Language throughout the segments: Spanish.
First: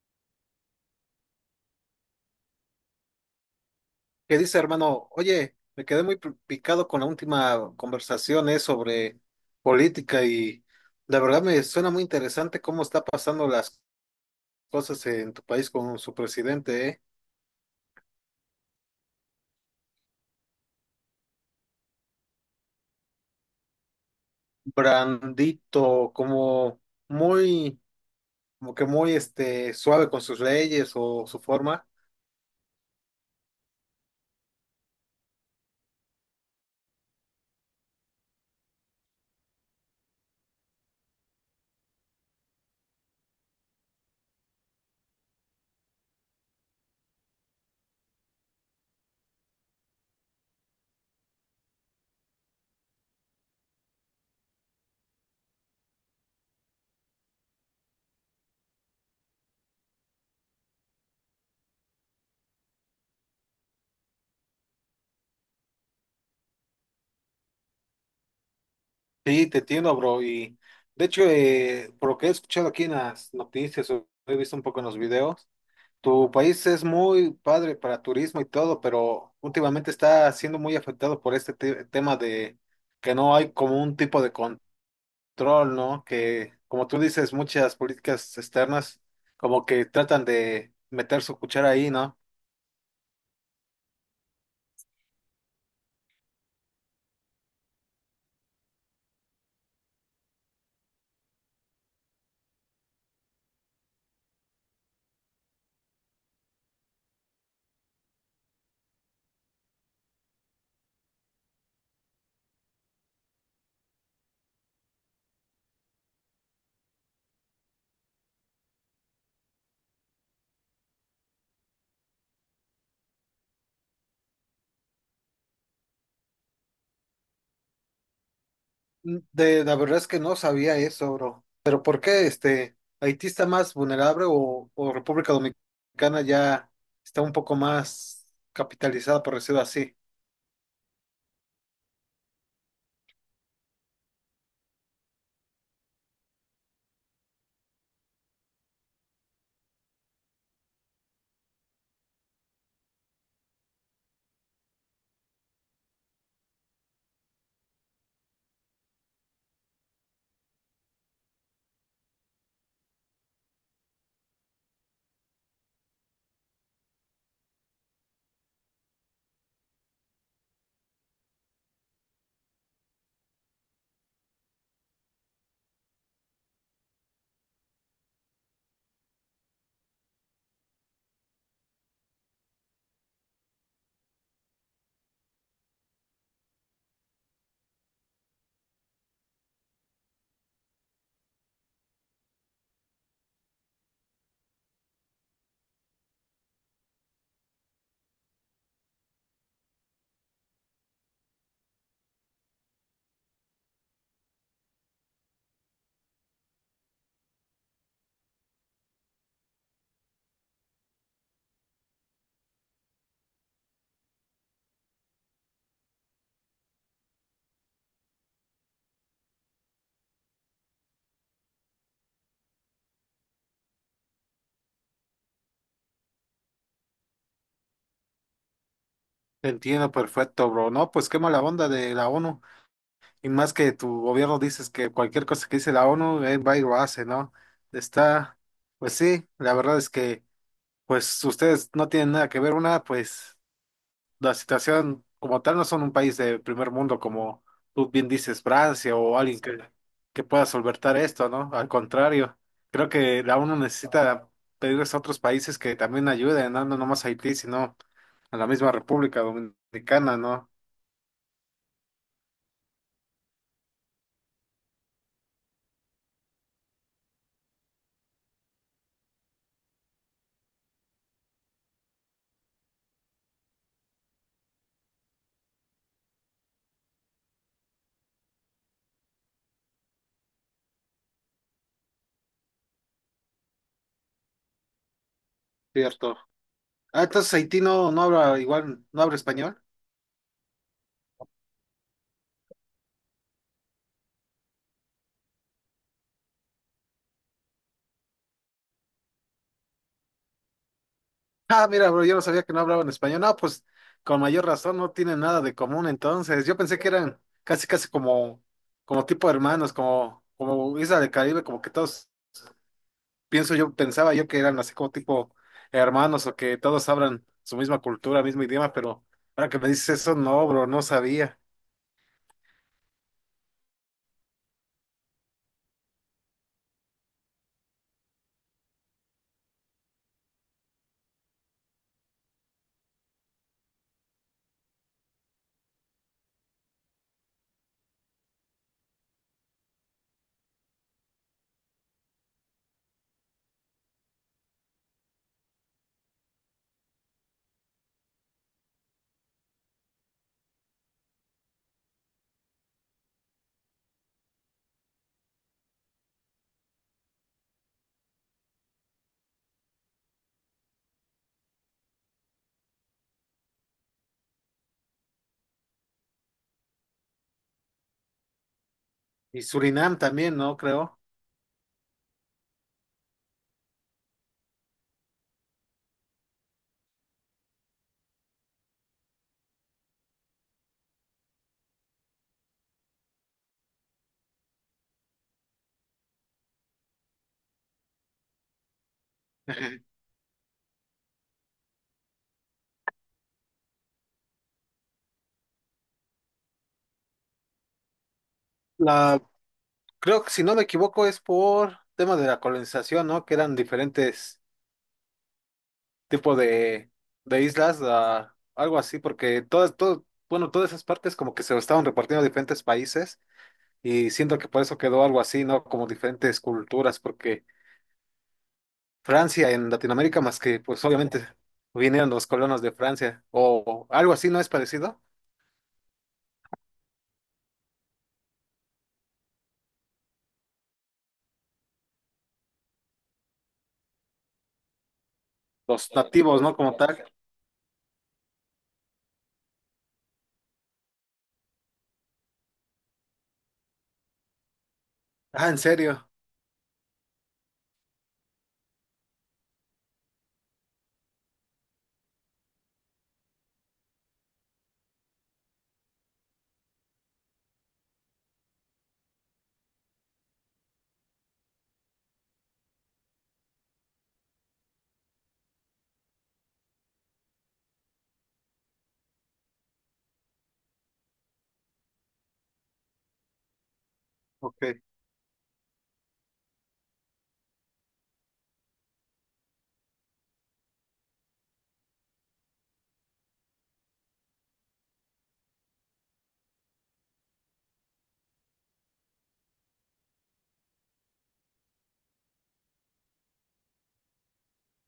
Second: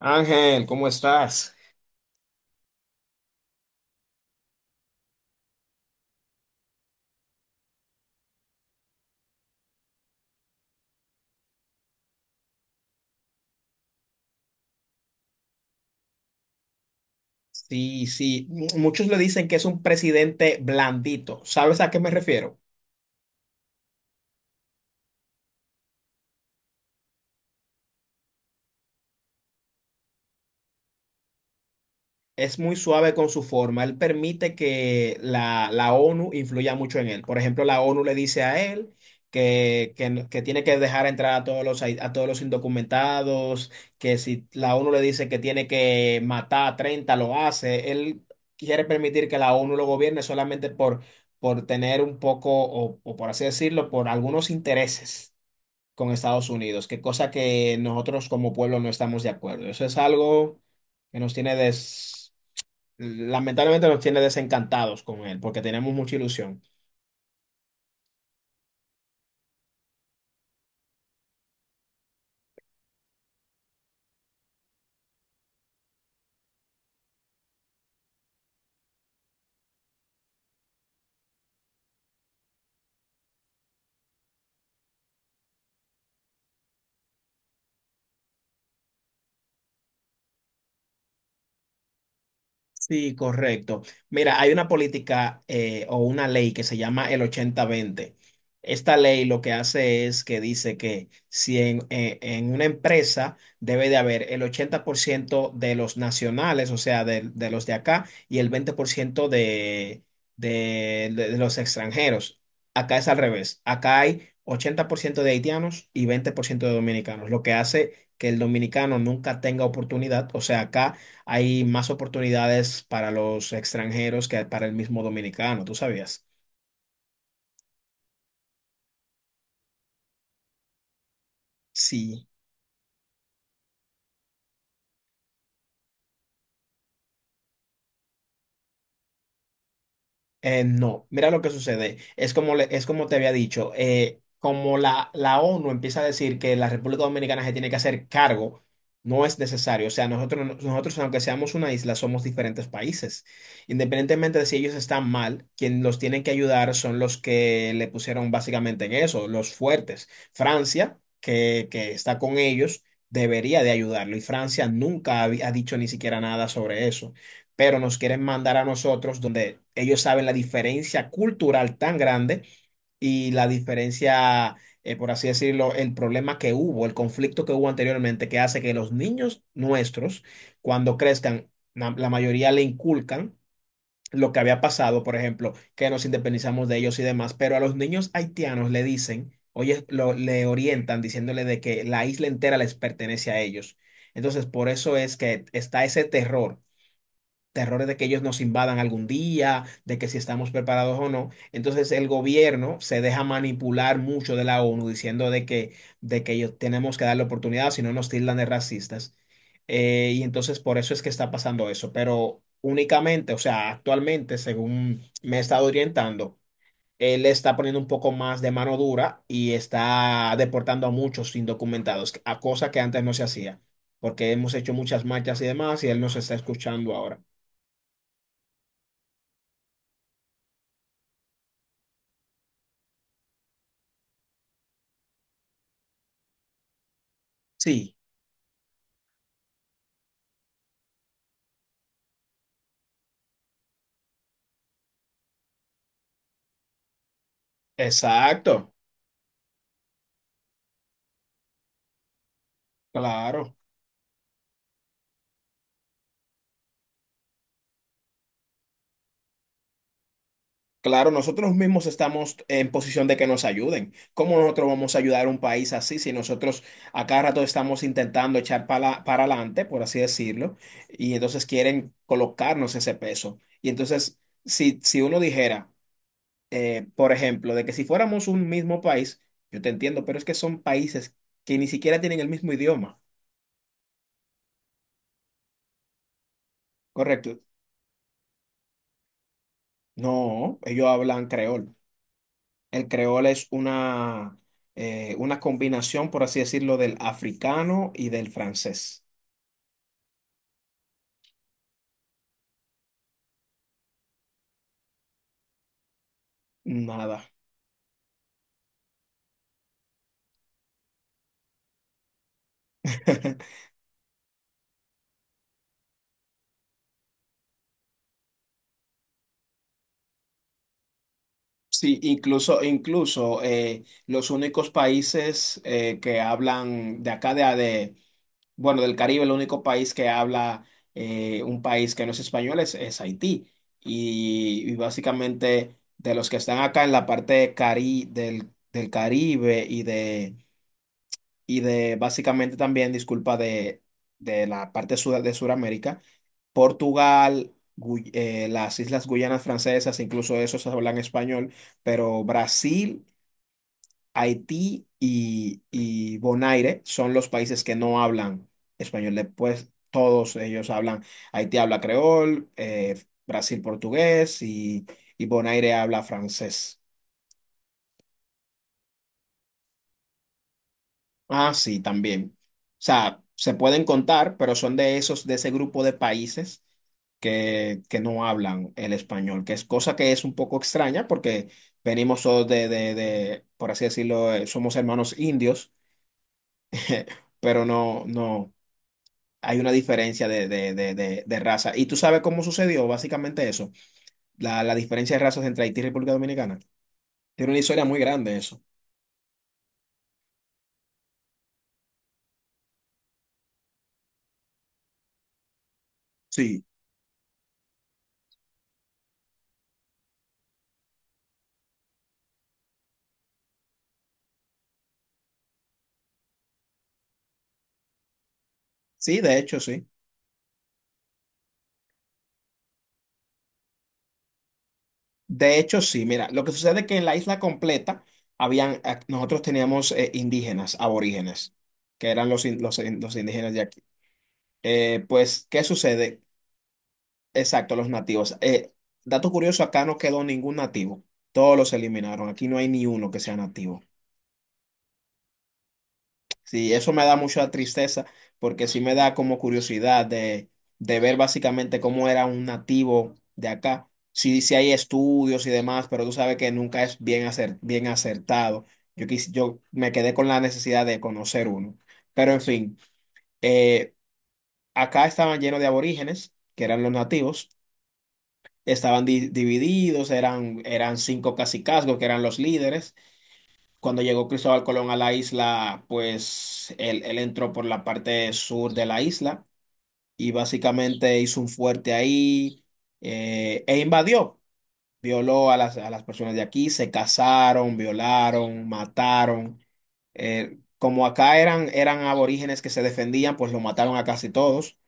Ángel, ¿cómo estás? ¿Qué dice, hermano? Oye, me quedé muy picado con la última conversación, sobre política y la verdad me suena muy interesante cómo está pasando las cosas en tu país con su presidente. Sí, sí, muchos le dicen que es un presidente blandito. ¿Sabes a qué me refiero? Brandito, como muy, como que muy suave con sus leyes o su forma. Es muy suave con su forma. Él permite que la ONU influya mucho en él. Por ejemplo, la ONU le dice a él que tiene que dejar entrar a todos los indocumentados, que si la ONU le dice que tiene que matar a 30 lo hace. Él quiere permitir que la ONU lo gobierne solamente por tener un poco, o por así decirlo, por algunos intereses con Estados Unidos, que cosa que nosotros como pueblo no estamos de acuerdo. Eso es algo que nos tiene des Lamentablemente nos tiene desencantados con él, porque tenemos mucha ilusión. Sí, te entiendo, bro. Y de hecho, por lo que he escuchado aquí en las noticias, o he visto un poco en los videos. Tu país es muy padre para turismo y todo, pero últimamente está siendo muy afectado por este tema de que no hay como un tipo de control, ¿no? Que, como tú dices, muchas políticas externas como que tratan de meter su cuchara ahí, ¿no? Sí, correcto. Mira, hay una política o una ley que se llama el 80-20. Esta ley lo que hace es que dice que si en una empresa debe de haber el 80% de los nacionales, o sea, de los de acá, y el 20% de los extranjeros. Acá es al revés. Acá hay 80% de haitianos y 20% de dominicanos, lo que hace que el dominicano nunca tenga oportunidad. O sea, acá hay más oportunidades para los extranjeros que para el mismo dominicano, ¿tú sabías? Mm, la verdad es que no sabía eso, bro. Pero ¿por qué Sí. este Haití está más vulnerable o República Dominicana ya está un poco más capitalizada, por decirlo así? No, mira lo que sucede. Es es como te había dicho, como la ONU empieza a decir que la República Dominicana se tiene que hacer cargo, no es necesario. O sea, nosotros, no- nosotros aunque seamos una isla, somos diferentes países. Independientemente de si ellos están mal, quien los tienen que ayudar son los que le pusieron básicamente en eso, los fuertes. Francia, que está con ellos, debería de ayudarlo y Francia nunca ha dicho ni siquiera nada sobre eso, pero nos quieren mandar a nosotros donde ellos saben la diferencia cultural tan grande y la diferencia, por así decirlo, el problema que hubo, el conflicto que hubo anteriormente, que hace que los niños nuestros, cuando crezcan, la mayoría le inculcan lo que había pasado, por ejemplo, que nos independizamos de ellos y demás, pero a los niños haitianos le dicen, oye, le orientan diciéndole de que la isla entera les pertenece a ellos. Entonces, por eso es que está ese terrores de que ellos nos invadan algún día, de que si estamos preparados o no. Entonces el gobierno se deja manipular mucho de la ONU diciendo de que ellos tenemos que darle oportunidad, si no nos tildan de racistas. Y entonces por eso es que está pasando eso. Pero únicamente, o sea, actualmente, según me he estado orientando, él está poniendo un poco más de mano dura y está deportando a muchos indocumentados, a cosa que antes no se hacía, porque hemos hecho muchas marchas y demás y él nos está escuchando ahora. Entiendo perfecto, bro. No, pues qué mala onda de la ONU. Y más que tu gobierno dices que cualquier cosa que dice la ONU, él va y lo hace, ¿no? Sí. Está, pues sí, la verdad es que, pues ustedes no tienen nada que ver. Una, pues la situación como tal no son un país de primer mundo como tú bien dices, Exacto, Francia o alguien que pueda solventar esto, ¿no? Al contrario, creo que la ONU claro, necesita pedirles a otros países que también ayuden, ¿no? No nomás a Haití, sino a la misma República Dominicana, ¿no? claro, nosotros mismos estamos en posición de que nos ayuden. ¿Cómo nosotros vamos a ayudar a un país así si nosotros a cada rato estamos intentando echar para adelante, por así decirlo, y entonces quieren colocarnos ese peso? Y entonces, si uno dijera, por ejemplo, de que si fuéramos un mismo país, yo te entiendo, pero es que son países que ni siquiera tienen el mismo idioma, Cierto. Ah, entonces ¿correcto? Haití no, no habla igual, no habla español. No, ellos hablan creol. El creol es una combinación, por así decirlo, del africano y del francés. Ah, mira, bro, yo no sabía que no hablaban español. No, pues con mayor razón no tienen nada de común entonces. Yo pensé que Nada. eran casi casi como, como tipo hermanos, como, como Isla del Caribe, como que todos, pienso yo, pensaba yo que eran así como tipo hermanos o que todos hablan su misma cultura, mismo idioma, pero ahora que me dices eso, no, bro, no sabía. Sí, incluso los únicos países que hablan de acá, bueno, del Caribe, el único país que habla, un país que no es español es Haití. Y básicamente de los que están acá en la parte del Caribe y de básicamente también, disculpa, de la parte de Sudamérica, Portugal, las Islas Guyanas Francesas, incluso esos hablan español, pero Brasil, Haití y Bonaire son los países que no hablan español. Después todos ellos hablan, Haití habla creol, Brasil portugués y Bonaire habla francés. Y Surinam también, ¿no? Creo. Ah, sí, también. O sea, se pueden contar, pero son de esos, de ese grupo de países que no hablan el español, que es cosa que es un poco extraña porque venimos todos por así decirlo, somos hermanos indios. Pero no, no, hay una diferencia de raza. ¿Y tú sabes cómo sucedió básicamente eso? La diferencia de razas entre Haití y República Dominicana. Tiene una historia muy grande eso. La, creo que si no me equivoco es por tema de la colonización, ¿no? Que eran diferentes tipo Sí. De islas, a algo así, porque todas, todo, bueno, todas esas partes como que se estaban repartiendo a diferentes países y siento que por eso quedó algo así, ¿no? Como diferentes culturas, porque Sí, de Francia hecho, en sí. Latinoamérica, más que pues obviamente vinieron los colonos de Francia o algo así, ¿no es parecido? De hecho, sí, mira, lo que sucede es que en la isla completa nosotros teníamos, indígenas, aborígenes, que eran los indígenas de aquí. Pues, ¿qué Los sucede? nativos, ¿no? Como tal. Exacto, los nativos. Dato curioso, acá no quedó ningún nativo. Todos los eliminaron. Aquí no hay ni uno que sea nativo. Ah, ¿en serio? Sí, eso me da mucha tristeza porque sí me da como curiosidad de ver básicamente cómo era un nativo de acá. Sí, sí hay estudios y demás, pero tú sabes que nunca es bien acertado. Yo me quedé con la necesidad de conocer uno. Pero en fin, eh, acá estaban llenos de aborígenes, que eran los nativos, estaban divididos, eran 5 cacicazgos, que eran los líderes. Cuando llegó Cristóbal Ok. Colón a la isla, pues él entró por la parte sur de la isla y básicamente hizo un fuerte ahí, e invadió. Violó a las personas de aquí, se casaron, violaron, mataron. Como acá eran aborígenes que se defendían, pues lo mataron a casi todos.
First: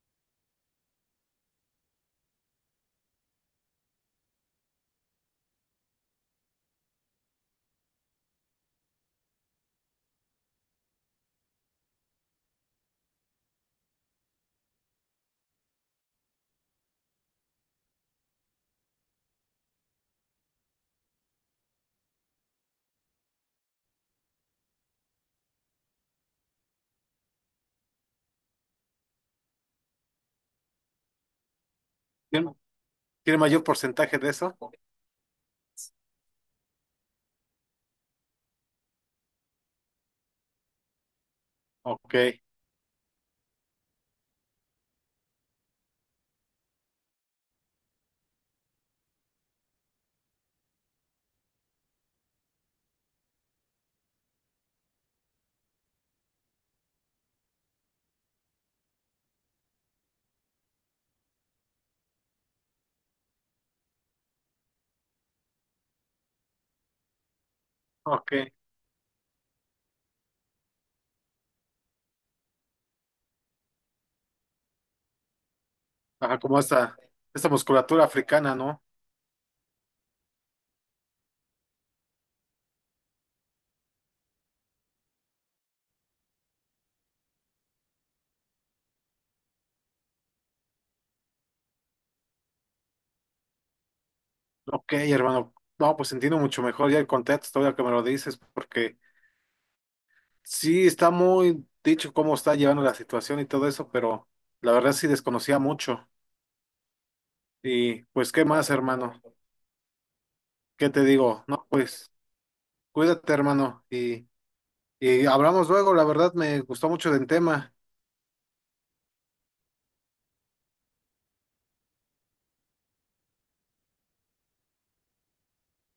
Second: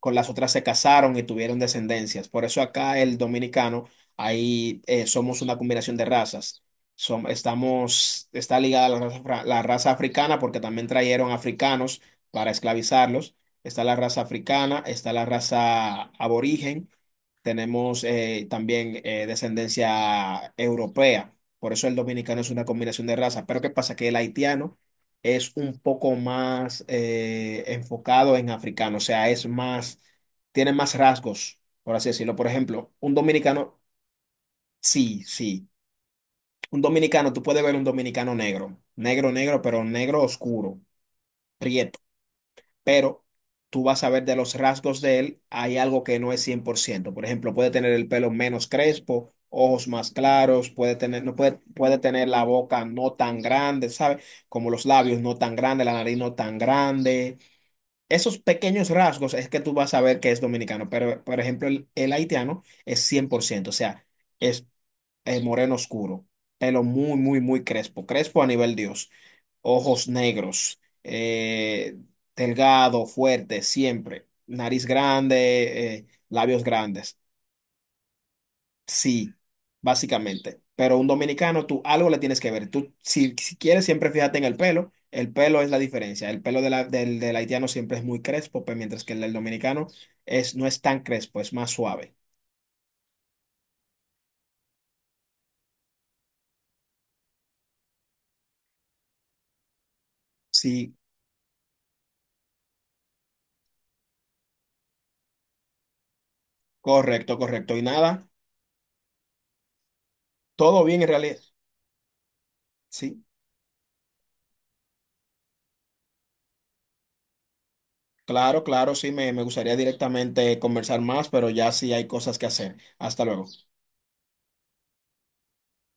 Con las otras se casaron y tuvieron descendencias. Por eso acá el dominicano, ahí, somos una combinación de razas. Está ligada la raza, la raza africana, porque también trajeron africanos para esclavizarlos. Está la raza africana, está la raza aborigen, tenemos, también, descendencia europea. Por eso el dominicano es una combinación de razas. Pero ¿qué pasa? Que el haitiano es un poco más, enfocado en africano, o sea, es más, tiene más rasgos, por así decirlo. Por ¿Tiene, ejemplo, un tiene mayor dominicano, porcentaje de eso? Ok, sí, sí, un dominicano, tú puedes ver un dominicano negro, negro, negro, pero negro oscuro, prieto, pero tú vas a ver de los rasgos de él, hay algo que no es 100%. Por ciento. Por ejemplo, puede tener el pelo menos crespo. Ojos más claros, puede tener, no puede, puede tener la boca no tan grande, ¿sabes? Como los labios no tan grandes, la nariz no tan grande. Esos pequeños rasgos es que tú vas a ver que es dominicano, pero por ejemplo el haitiano es 100%, o sea, es, moreno oscuro, pelo muy, muy, muy crespo, ok. crespo a nivel Dios, ojos negros, delgado, fuerte, siempre, nariz grande, Ajá, como labios esta, grandes. esta musculatura africana, ¿no? Sí, básicamente. Pero un dominicano, tú algo le tienes que ver. Tú, si quieres, siempre fíjate en el pelo. El pelo es la diferencia. El pelo de del haitiano siempre es muy crespo, pues, mientras que el del dominicano es, no es tan crespo, es más suave. Ok, hermano. No, pues entiendo mucho mejor ya el contexto, ahora que me lo dices, porque sí Sí, está muy dicho cómo está llevando la situación y todo eso, pero la verdad sí desconocía mucho. correcto, correcto. Y Y nada, pues, ¿qué más, hermano? todo ¿Qué bien te en realidad. digo? No, pues, Sí, cuídate, hermano, y hablamos luego, la verdad me gustó mucho del tema. claro, claro, sí, me gustaría directamente conversar más, pero ya sí hay cosas que hacer. Hasta luego.